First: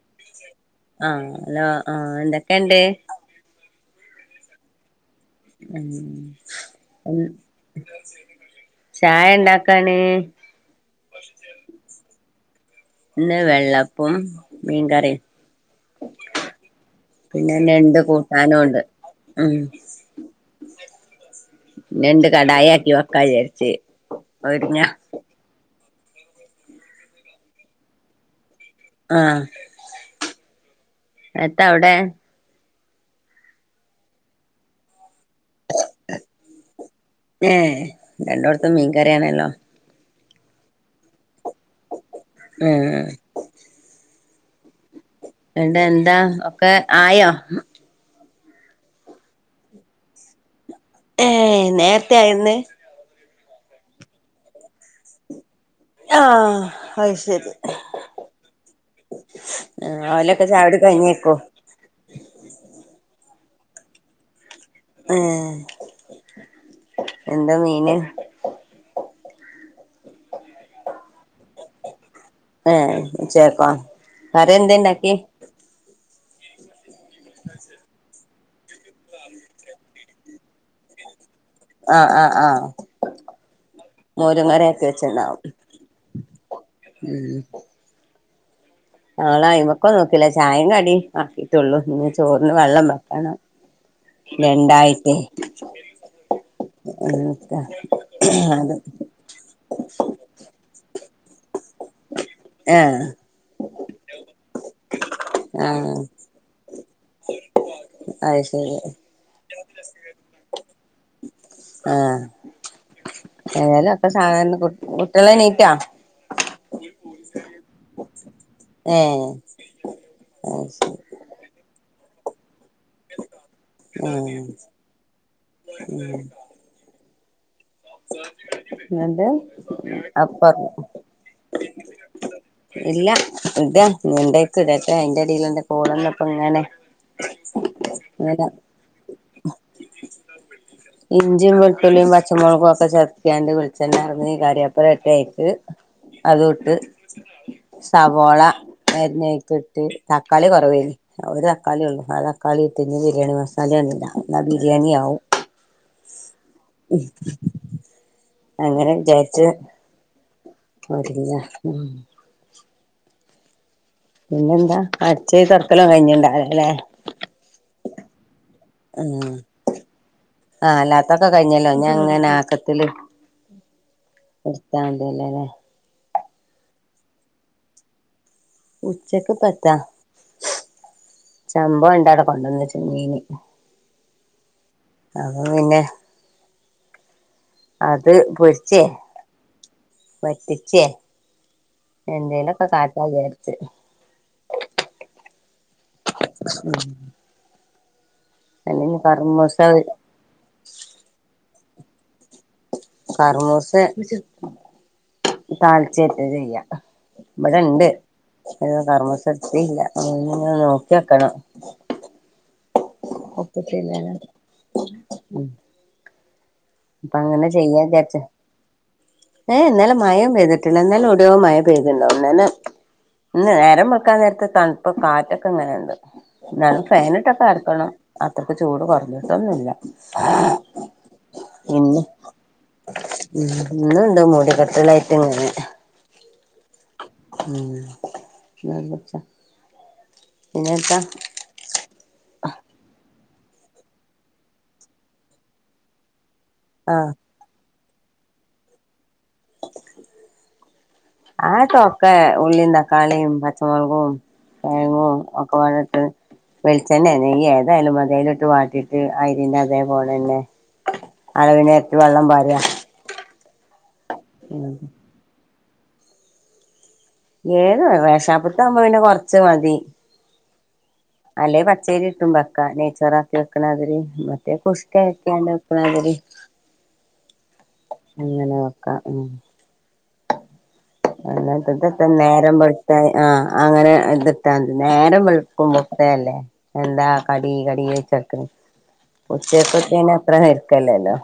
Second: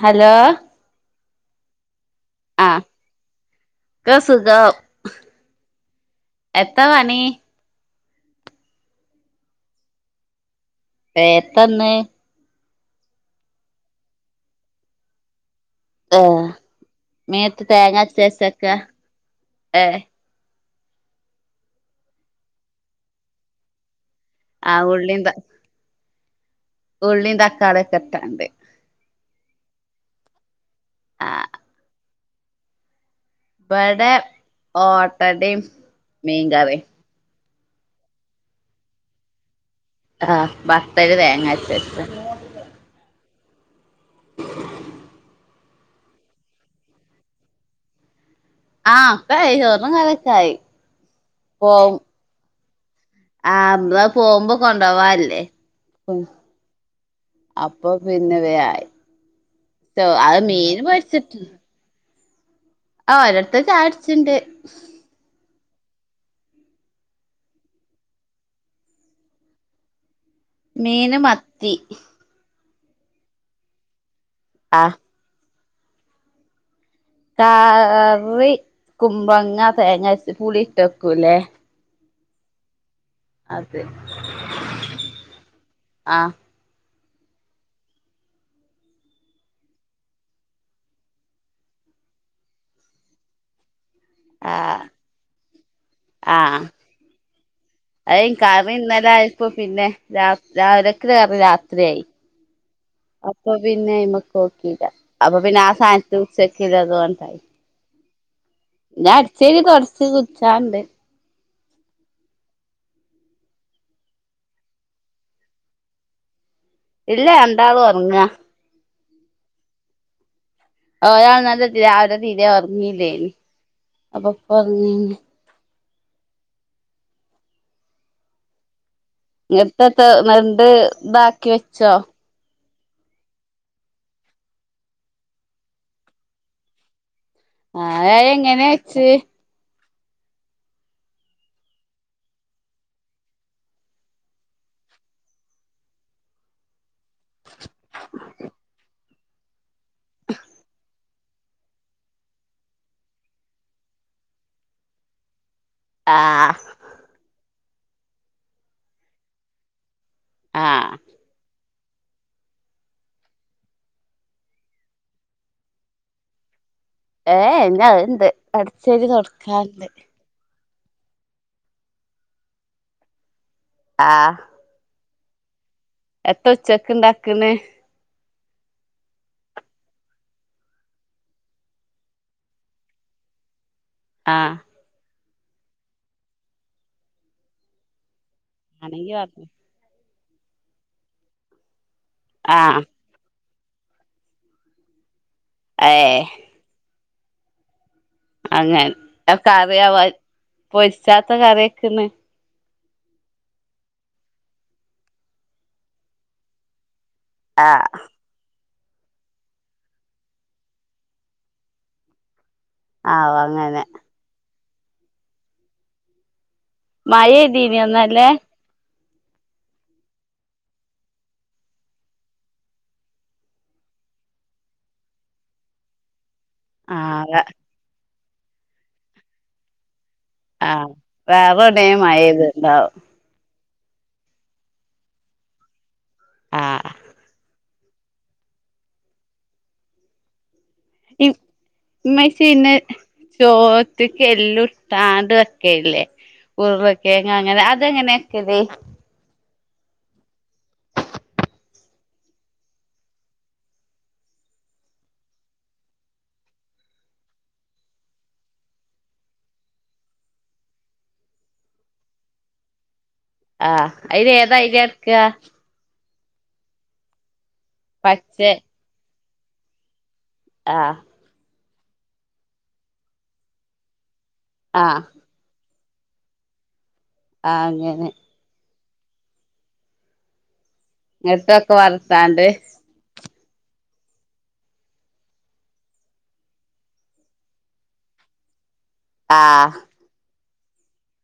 Hello ആഹ് hello ആഹ് എന്തൊക്കെയണ്ട് ക്കെ സുഖം എത്താ ഉ പണി ചായ ണ്ടാക്കാണ് ഏ തന്നെ ഇന്ന് വെള്ളപ്പും മീൻകറിയും ഏഹ് പിന്നെ മേത്ത് നണ്ട് തേങ്ങ കൂട്ടാനും അരച്ചേച്ചക്കാ ഉണ്ട് ഉം ഏഹ് ഞണ്ട് കടായാക്കി വക്കാചേരിച്ച ആഹ് ഉള്ളി ത്ത ഉള്ളി തക്കാളൊകെട്ടാണ്ട് ആഹ് ആഹ് എത്താ അവിടെ ഇവിടെ ഓട്ടടയും മീകറിയും ഏഹ് രണ്ടോട്ത്തും മീൻ കറിയണല്ലോ ആഹ് ഭത്തല് തേങ്ങരച്ചചെ ആഹ് ഇണ്ടാ എന്താ ഒക്കെ ആയോ ആഹ് ഒക്കെയായി ചോറും കറി ഒക്കായി ഏഹ് നേരത്തെ ആയിരുന്നു ആഹ്‌ മ്മള് പോകുമ്പോ കൊണ്ട് പോവാല്ലേ ആഹ് അഹ് ശരി അപ്പൊ പിന്നെ വായി ആഹ് അത് ഓലൊക്കെ ചായുടി മീന് കഴിഞ്ഞേക്കും പൊരിച്ചി ആഹ് ഒരിത്തൻ ചായ കുടിച്ചിണ്ട് ആഹ് എന്താ മീന് മീന് മത്തി ആഹ് ഉച്ചേക്കാ വേറേ ആഹ് എന്താണ്ടാക്കിയേ കറി കുമ്പങ്ങ തേങ്ങരച് പുളി ഇട്ട്‌ വക്കൂല്ലേ ആഹ് ആഹ് ആഹ് അത് മോരും കറി ആക്കി വെച്ചണ്ടാവും ആഹ് നാളൊയി്മക്കം നോക്കില്ല ചായയും കടി ആക്കിട്ടുള്ളൂ ഇനി ചോറിന്ന് വെള്ളം വെക്കണം ആഹ് രണ്ടായിട്ടേ ആഹ് അത് ഇപ്പൊ പിന്നെ രാവിലക്കര രാത്രിയായി ആഹ് അപ്പൊ പിന്നെ അയിമ്മക്ക് നോക്കീല അപ്പൊ പിന്നെ ആ ആഹ് സാനത്ത് അതുകൊണ്ടായി. അത് ശരി ഞാൻ ഇട്ടിലി കുറച്ച് കുച്ചാണ്ട്. ആഹ് ഏതെലും അപ്പം സാധാനം കുട്ടിള്ണീറ്റോ? ഇല്ല രണ്ടാളും ഉറങ്ങാ. ആഹ് അത് ശരി ഒരാൾ ഇനല്ലെ രാവിലെ തീ തീരെ ഉറങ്ങില്ലേ അപ്പോ ആഹ് ഉറങ്ങിന്. [inaudible] എന്തേ. ഇങ്ങത്തെ നണ്ട് ഇതാക്കി വെച്ചോ ഇല്ല ഇട മുണ്ടേക്ക് [unintelligible] രെറ്റ എയിന്റെടി ഇടെല് അന്റെ കോള് വന്ന്പ്പംഇങ്ങനെ ആഹ് അ എങ്ങിനെ വെച്ച്. ഇഞ്ചി വെളുത്തുള്ളി പച്ച മുളക് ക്ക ചതച്ങ്ങണ്ട് വെളിച്ചെണ്ണ ഇറങ്ങി കറിവേപ്പില ഇട്ട് അതുംഇട്ട്. സവോള അരിഞ്ഞിട്ട് അതിക്ട്ട് തക്കാളി കുറവ് എയിന്. ഒരു തക്കാളിയേയുള്ളൂ ആ തക്കാളിയിട്ട് ബിരിയാണി മസാല എണ് ന ബിരിയാണിയാവും. ആഹ് [unintelligible] അങ്ങനെ വിചാരിച്ച് ആഹ് [unintelligible] പിന്നെന്താ അടിച്ചോരി തൊടക്കല് ഒന്നും കഴിഞ്ഞുണ്ടാവില്ലെ ഏഹ് എന്നാ അത്ണ്ട് അടിച്ചാരി തുടക്കാൻണ്ട്. ആഹ് അല്ലാത്തൊക്കെ കഴിഞ്ഞല്ലോ ഞാ അങ്ങനെ ആക്കത്തില്. ആഹ് ഉസ്താദ് ഉണ്ട്ലല്ലേ എന്താ ഉച്ചക്ക് ഇണ്ടാക്ക്ണ്. ഉച്ചക്ക് പ്പ എന്ത ചമ്പ ഒണ്ടാക്ക പാണ്ടന്ന് വെച്ച് മീനി ആഹ് അപ്പൊ പിന്നെ അത് പൊരി ആനത്ത [unintelligible] വറ്റിച്ചേ എന്തേലൊക്കെ ആ എന്തേലൊക്കെ കാട്ടാംന്ന് വിചാരിച്ച്. ഏഹ് [unintelligible] അങ്ങെ അല്ലെങ്കി കർമൂസ കറിയവാ ഇ പൊരിച്ചാത്ത കറിക്ക്ണ്. കരമൂസ താളിച്ചില്ല ചെയ്യ. ഇവിടെ ആ ഇണ്ട്. അതിന് കർമ്മോസ എടുത്തിട്ട് ഇല്ല ഒന്ന് നോക്കി വെക്കണം. ആ അങ്ങനെ ഉപ്പിട്ടിലല്ലേ മഴയതീനോ ചെയ്യാ വിചാരിച്ച് ഇന്നല്ലേ? ഏഹ് ഇന്നലെ മഴയും പെയ്തിടില. ഇന്നലെ എവിടേയോ മഴ പെയ്തിണ്ടാവും. ഇന്നലെ ഇന്ന് നേരം വെള്ക്കാൻ നേരത്ത് തണുപ്പ് കാറ്റൊക്കെ ഇങ്ങനെയുണ്ട്. എന്നാലും ആ ഫാനിട്ടൊക്കെ കടക്കണം. അത്രയ്ക്ക് ചൂട് കുറഞ്ഞിട്ടുന്നുമില്ല. ആഹ് വേറെവിടെ ഇന്ന് മഴപെയ്തീറ്റ്ണ്ടാവും. ഉം ഇന്ന് ഇണ്ട് മൂടിക്കെട്ടിലായിട്ട് ഇങ്ങനെ ആഹ് ഉം [unintelligible] പിന്നെത്ത ഇമ് ഇമ്മച്ചി ഇന്നെ ചോറ്റ്ക്ക് എല്ലുർത്താണ്ട് വെക്കല്ലേ ആഹ് ഉരുളക്കെങ് അങ്ങനെ അതെങ്ങനെക്കല് അതൊക്കെ ഉള്ളീം തക്കാളീം പച്ചമൊളകും കെഴങ്ങും ഒക്കെപ്പാടെ ഇട്ട് വെളിച്ചെണ്ണേ നെയ്യ് ഏതായാലും മതി അയ്ല്ട്ട് വാട്ടിട്ട് ആയിതിന്റെ അതേപോലെന്നെ അളവിനെരട്ടി വെള്ളം പാരാ ആഹ് അയ്ല് ഏതാ അരി എട്ക്ക ഏത് വേ റേഷാപ്പ് പച്ചെ ത്താവുമ്പോ പിന്നെ കൊർച്ച് മതി ആഹ് അല്ലെ പച്ചരി കിട്ടും വെക്കാൻ നെയ്ച്ചോറാക്കി വെക്ക്ണ മാതിരി മറ്റേ കുഷ്ക്കാ ആഹ് ക്ക്യാണ്ട് വെക്ക്ണമാതിരി ആഹ് അങ്ങനെ അങ്ങനെ വെക്കാം ഉം ഇങ്ങട്ടൊക്കെ [unintelligible] തൻ വർത്താണ്ട് നേരം വെൾ ട്ടായ് ആഹ് അങ്ങനെ ഇത്ട്ട മതി നേരം വെള്ക്കുമ്പോ ഇട്ടതല്ലേ എന്താ കടി കടി ചോയ്ച്ചട്ക്ക്ണ് ആഹ് ഉച്ചക്കത്തേന് അത്ര ഞ്ഞെര്ക്കല്ലല്ലോ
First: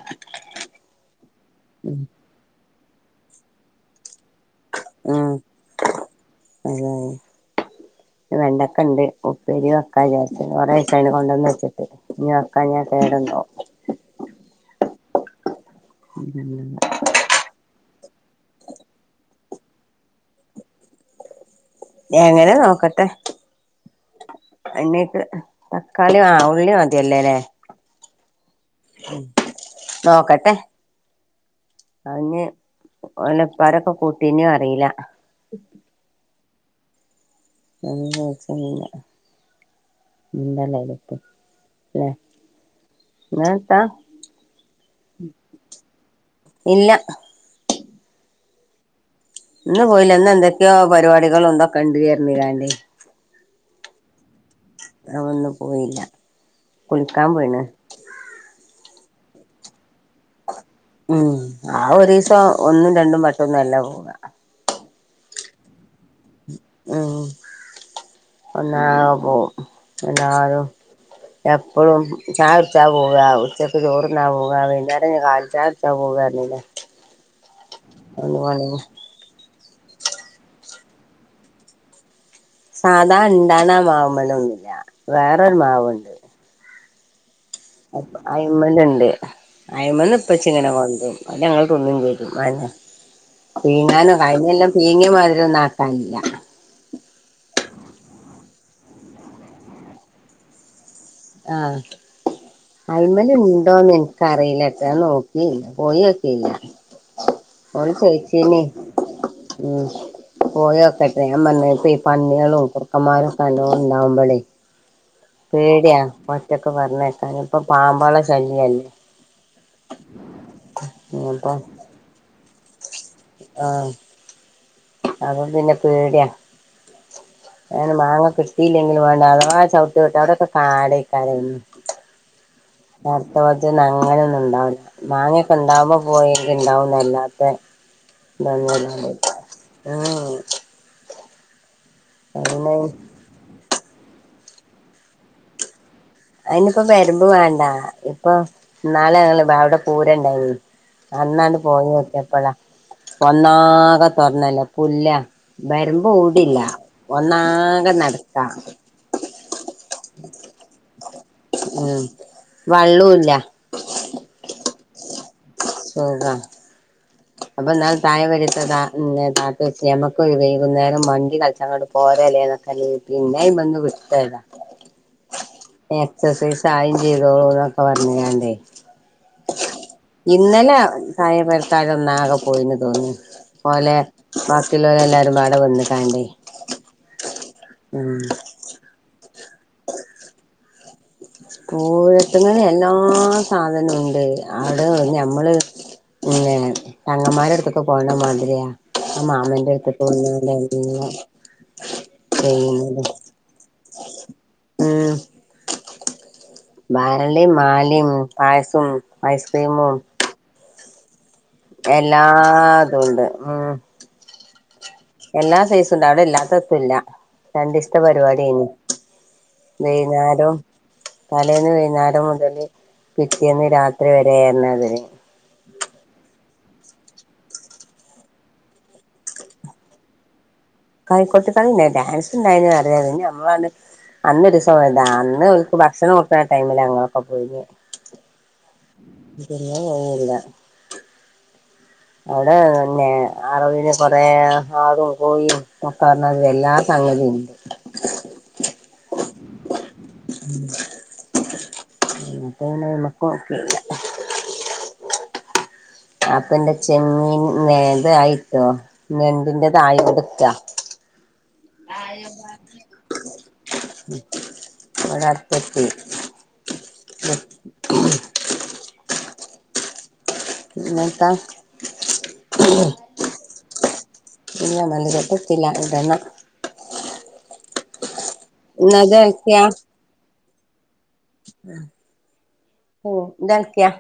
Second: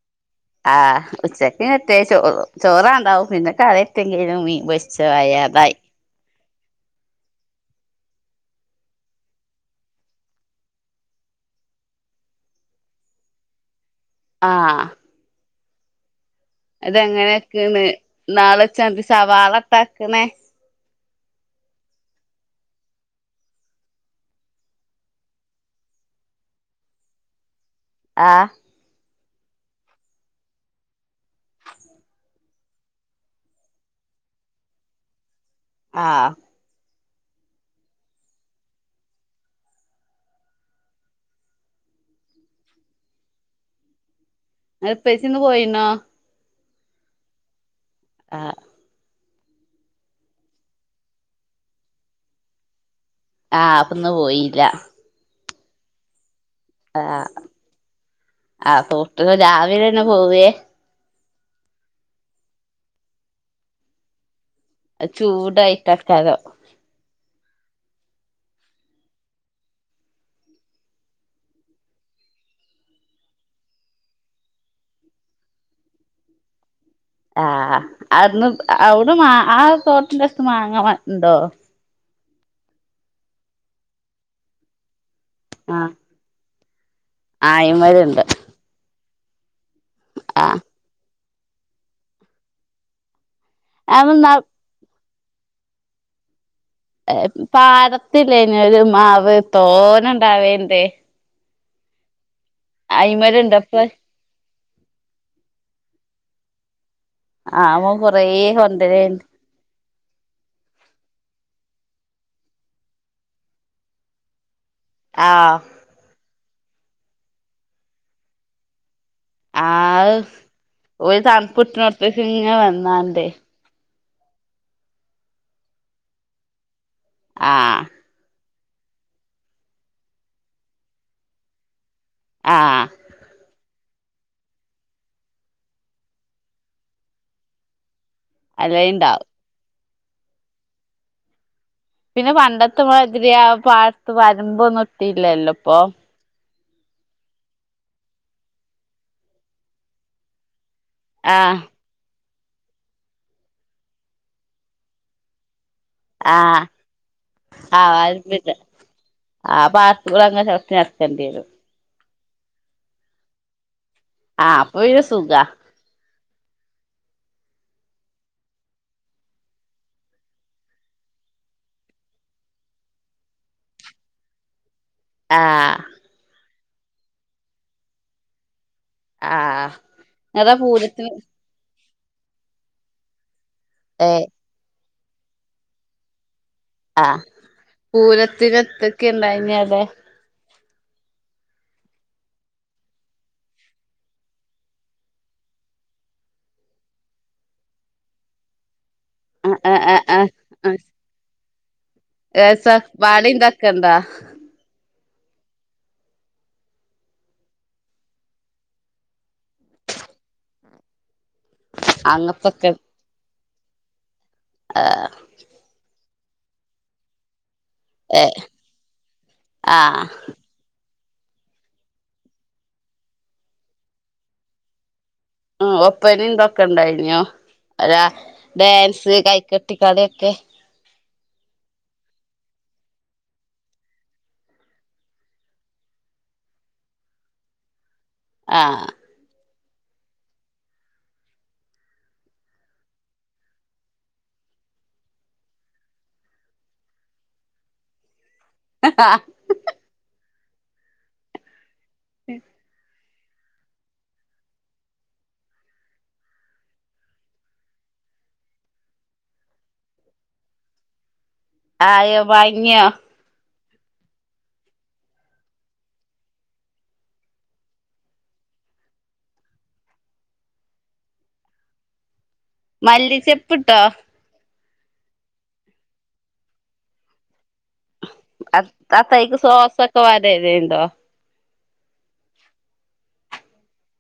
ആഹ് ഉച്ചക്ക് എത്തെ ചോർ ചോറാണ്ടാവും പിന്നെ കറി എത്തെങ്കിലും മീൻ പൊരി ച്ചു ആയ അതായി അതായി [inaudible] വെണ്ടക്കണ്ട് ഉപ്പേരി വെക്കാൻ വിചാരിച്ചിന് കൊറേസായിണ് കൊണ്ടന്ന് വെച്ച്ട്ട് ഇഞ്ഞി വെക്കാഞ്ഞാ കേടെന്നോവും ആഹ് [inaudible] ഇത് എങ്ങനെക്ക്ണ് ഇന്നാള് വെച്ചമാതിരി സവാളട്ടാ വെക്ക്ണേ എങ്ങനെ നോക്കട്ടെ എണ്ണീട്ട് തക്കാളി ആ ഉള്ളി മതിയല്ലൊലെ ആഹ് നോക്കട്ടെ അയ്ന് ഓലെ ഇപ്പാരൊക്കെ കൂട്ടീനോ അറിലാ ആഹ് [unintelligible] അവടെത്തും ലെ [unintelligible] അന്റെ ഇപ്പച്ചിന്ന് പോയിണോ ഇല്ല ആഹ് ഇന്ന് പോയില്ലാ ഇന്ന് എന്തൊക്ക്യോ പരിപാടികളും ഇതൊക്കെണ്ട് പർഞ് കാന്റീ ആഹ് അപ്പൊന്ന് പോയീല്ല അപ്പൊ ന്ന് പോയീല്ല ആഹ് ആഹ് സുഹൃത്ത്ക്കള് രാവിലെന്നെ പോവെ ഉം ആ ഒരീസം ഒന്നും രണ്ടും വട്ടൊന്നും അല്ല പോവ അത് ചൂടായിട്ടേക്കാരം ഉം [unintelligible] എല്ലാരും എപ്പോഴും ചായ കുടിച്ചാൻ പോവാ ഉച്ചയ്ക്ക് ചോറ്ന്നാ പോവാ വൈകുന്നേരം ഞാൻ കാലിചായ ച്ചാ പോവാ പറഞ്ഞിലേ ആഹ് അന്ന് അവിടെ മാ ആ തോട്ടിന്റെ ട്ത്ത് മാങ്ങാ ഇണ്ടോ സാധാ ഇണ്ടാവ്ണേ മാവ്മലൊന്നുല്ല വേറൊരു ആഹ് ആഹ് മാവുണ്ട് അയിമേലുണ്ട് അയ്മല് ഇണ്ട് അയ്മന്ന് ആഹ് ഇപ്പച്ചിങ്ങനെ കൊണ്ടരും അഅ് ഞങ്ങള് തിന്നും ചെയ്യും അഅ്ന്നെ പീങ്ങാനും അന്ന് കഴിഞ്ഞ കൊല്ലം പീങ്ങ്യ മാതിരി ആക്കാന് ഒന്നും ഇല്ല പാടത്ത് ഇല്ലെന്യാെ ഒര് മാവ് തോനെ ഇണ്ടാവല്ണ്ട് ആഹ് അയ്മല് അയിമല്ണ്ടപ്പ ഇണ്ടോന്ന് എൻ ക്കറിയിലട്ടൊ നോക്കിയില്ല പോയൊ ക്കിയില്ല ആഹ് ഓ കൊറേ കൊണ്ടെരെണ്ട് ഉം പോയൊക്കെട്ടെ ഞാൻ പറഞ്ഞ് ലെ ഈ പന്ന്യാളും കുറക്കമാരും ഒക്കെ നല്ലോം ഇണ്ടാവുമ്പോളേ ആഹ് പേടിയാ ഒറ്റക്ക് പറഞ്ഞേക്കാന് ഇപ്പൊ പാമ്പളെ ശല്യല്ലേ ആഹ് ഓര് തണുപ്പ് അപ്പം കിട്ട്ണോട്ത്ത്ക്ക് ഇങ്ങനെ വന്നാ ണ്ടേ ആഹ് അപ്പം പിന്നെ പേടിയാ ആഹ് അങ്ങനെ മാങ്ങക്കെ കിട്ടി ല്ലെങ്കിലും വേണ്ട അഥവാ ചവ് ട്ട്‌ല് പെട്ടാ അവിടൊക്കെ കാട് എക്കാരം ആഹ് [unintelligible] ഞനൊന്നും ഉണ്ടാവില്ല മാങ്ങക്ക് ഉണ്ടാവകുമ്പോൾ പോയ ഉണ്ടാവുന്ന അല്ലാത്ത ത ഒന്നും ഇല്ലാണ്ട് അല്ലേണ്ടാവും ഉം ഉം പിന്നെ പണ്ടത്തെമാതിരി ആ പാടത്ത് വരുമ്പോന്നും ഇട്ടില്ലല്ലോ ഇപ്പൊ അതിനപ്പോ വരുമ്പ് വേണ്ട ഇപ്പൊ നാളെ ഞങ്ങള് അവിടെ പൂരണ്ടായി നി അന്നാണ്ട് ആഹ് പോയി നോക്കിയാപ്പളാ ഒന്നാകെ തൊറന്നല്ല പുല്ലാ വരമ്പ് ഇപ്പോ ഔടില്ല ആഹ് ആഹ് ഒന്നാകെ നടത്താ വരമ്പില്ല ആ പാട്ത്ത് കൂടെ അങ്ങനെ ചൗട്ടി നടക്കേണ്ടി വരും ഉം വള്ളും ഇല്ല ആഹ് അപ്പൊ പിന്നെ സുഖ സുഖാ [unintelligible] അപ്പൊ [unintelligible] നമ്മക്ക് വൈകുന്നേരം മണ്ടി കളിച്ചാ പോരല്ലേന്ന് ഒക്കെ പിന്നെ അയ്മന്ന് വിട്ട് പോയതാ ആഹ് എക്സസൈസ് ആയിം ചെയ്തോളൂ എന്നൊക്കെ പറഞ്ഞാണ്ടേ ആഹ് ഇങ്ങളെ ഇന്നലെ പൂരത്തിന് താഴെപെരക്കാര് ഒന്നാകെ പോയിന്ന് തോന്ന്ണ്ട് പോലെ ഏഹ് വാക്കിള്ളോല് എല്ലാവരും പാട വന്ന് ക്കാണ്ട് ആഹ് പൂരത്തിന് എത്തൊക്കെ ഉണ്ടായി നി ആടെ പൂരത്തിന് എല്ലാ സാധനം ഉണ്ട് അവ്ടെ നമ്മള് പിന്നെ തങ്ങമ്മാരെ എട്ത്ത്ക്ക് പോണ മാതിരി യാ ആ മാമന്റെ ആ ആ ആ ആ അടുത്ത് [unintelligible] [unintelligible] മം ബാളീം മാലിം പായസോം ഐസ്ക്രീമും അങ്ങത്തൊക്കെ എല്ലാതുണ്ട് ഉം ഹ് എല്ലാ സെയ്സുണ്ട് അവിടെ ഇല്ലാത്തെത്തുല്ല രണ്ടീസ് അങ്ങതെ ഏ പരിപാടി അയ്നി ആ വെയ്ന്നാരം തലേന്ന് വെയ്ന്നാരം മുതല് പിറ്റേന്ന് രാത്രിവെരെ പർഞ്ഞാതിരി. ആഹ് ഒപ്പനിം ഇതൊക്കെ ഇണ്ടായ്നോ അല ഡേൻസ് കൈകൊട്ടിക്കളിയൊക്കെ? കൈക്കൊട്ടി ഇണ്ടായ്നി ഡേൻസ് ഇണ്ടായ്നോ [unintelligible] ഞമ്മളണ് അന്നൊരീസം പേയതാ അന്ന് ഓൽക്ക് ഭക്ഷണം കൊക്ക്ണ ടൈമിലാ ഞങ്ങളൊക്കെ പോയീനെ. ആഹ് ചെറിയെ മോനില്ല. ഔടെ പിന്നെ അറവിന് കൊറെ ആടും കോയിം ഒക്കപറഞ്ഞാതിരി എല്ലാം സംഗദീ ഇണ്ട്. ഹ് ഹ [inaudible] അപ്പം പിന്നെ അയ്മക്ക് നോക്കിയില്ല അപ്പ ഇന്റെ ചെമ്മീൻ ഇതായിട്ടോ ഞെണ്ടിന്റെ ആയികൊണ്ട്ക്കാ. ആയോ വാങ്ങിയോ [unintelligible] ഇവടെ അട്തെത്തി പിന്നെത്താ? മല്ലിച്ചെപ്പ്ഇട്ടോ? ഇല്ല മല്ലിചെപ്പ് ഇട്ടില്ല ഇടണം. ഇന്നത് എത്താപ്പയ്യ്ക്ക് ഇളക്കിയാ സോക്സൊക്കെ പാടെ ഇടല് ഇണ്ടോ? ഉം പു ഇതൾക്കിയാ.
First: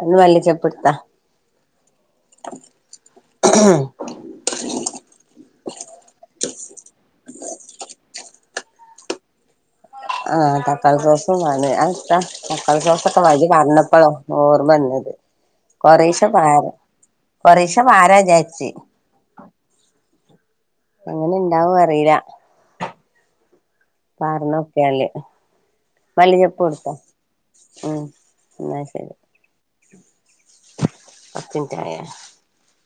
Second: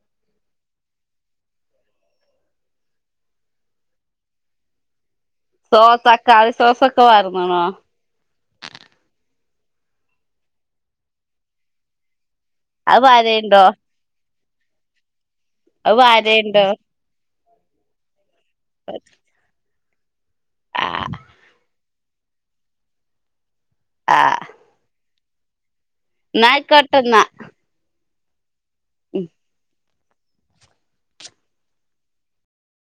അയ്ന്ന് മല്ലി ചെപ്പ് എട്ത്താ സോ തക്കാളി സോസൊക്കെ പാർന്ന്ണോ? ആഹ് തക്കളി സോസും പാർന് അഹ് എട്ത്താ തക്കാളി അത് സോസൊക്കെ വാ ഇജ്ജ് വാരേണ്ടോ പറഞ്ഞപ്പളാ ഓർമ വന്നത് അത് കൊറേശെ പാര വാരേണ്ടോ കൊറേശെ പാരവിജാരിച്ച്. ആ എങ്ങനെ ഇണ്ടാവോ അറീല. ആ പാർന്നോക്കിയാല് മല്ലിചെപ്പു എട്ത്തോ എന്നായിക്കോട്ടെന്നാ ഉം എന്നാ ശരി. [inaudible] പത്ത് മിനിറ്റ് ആയോ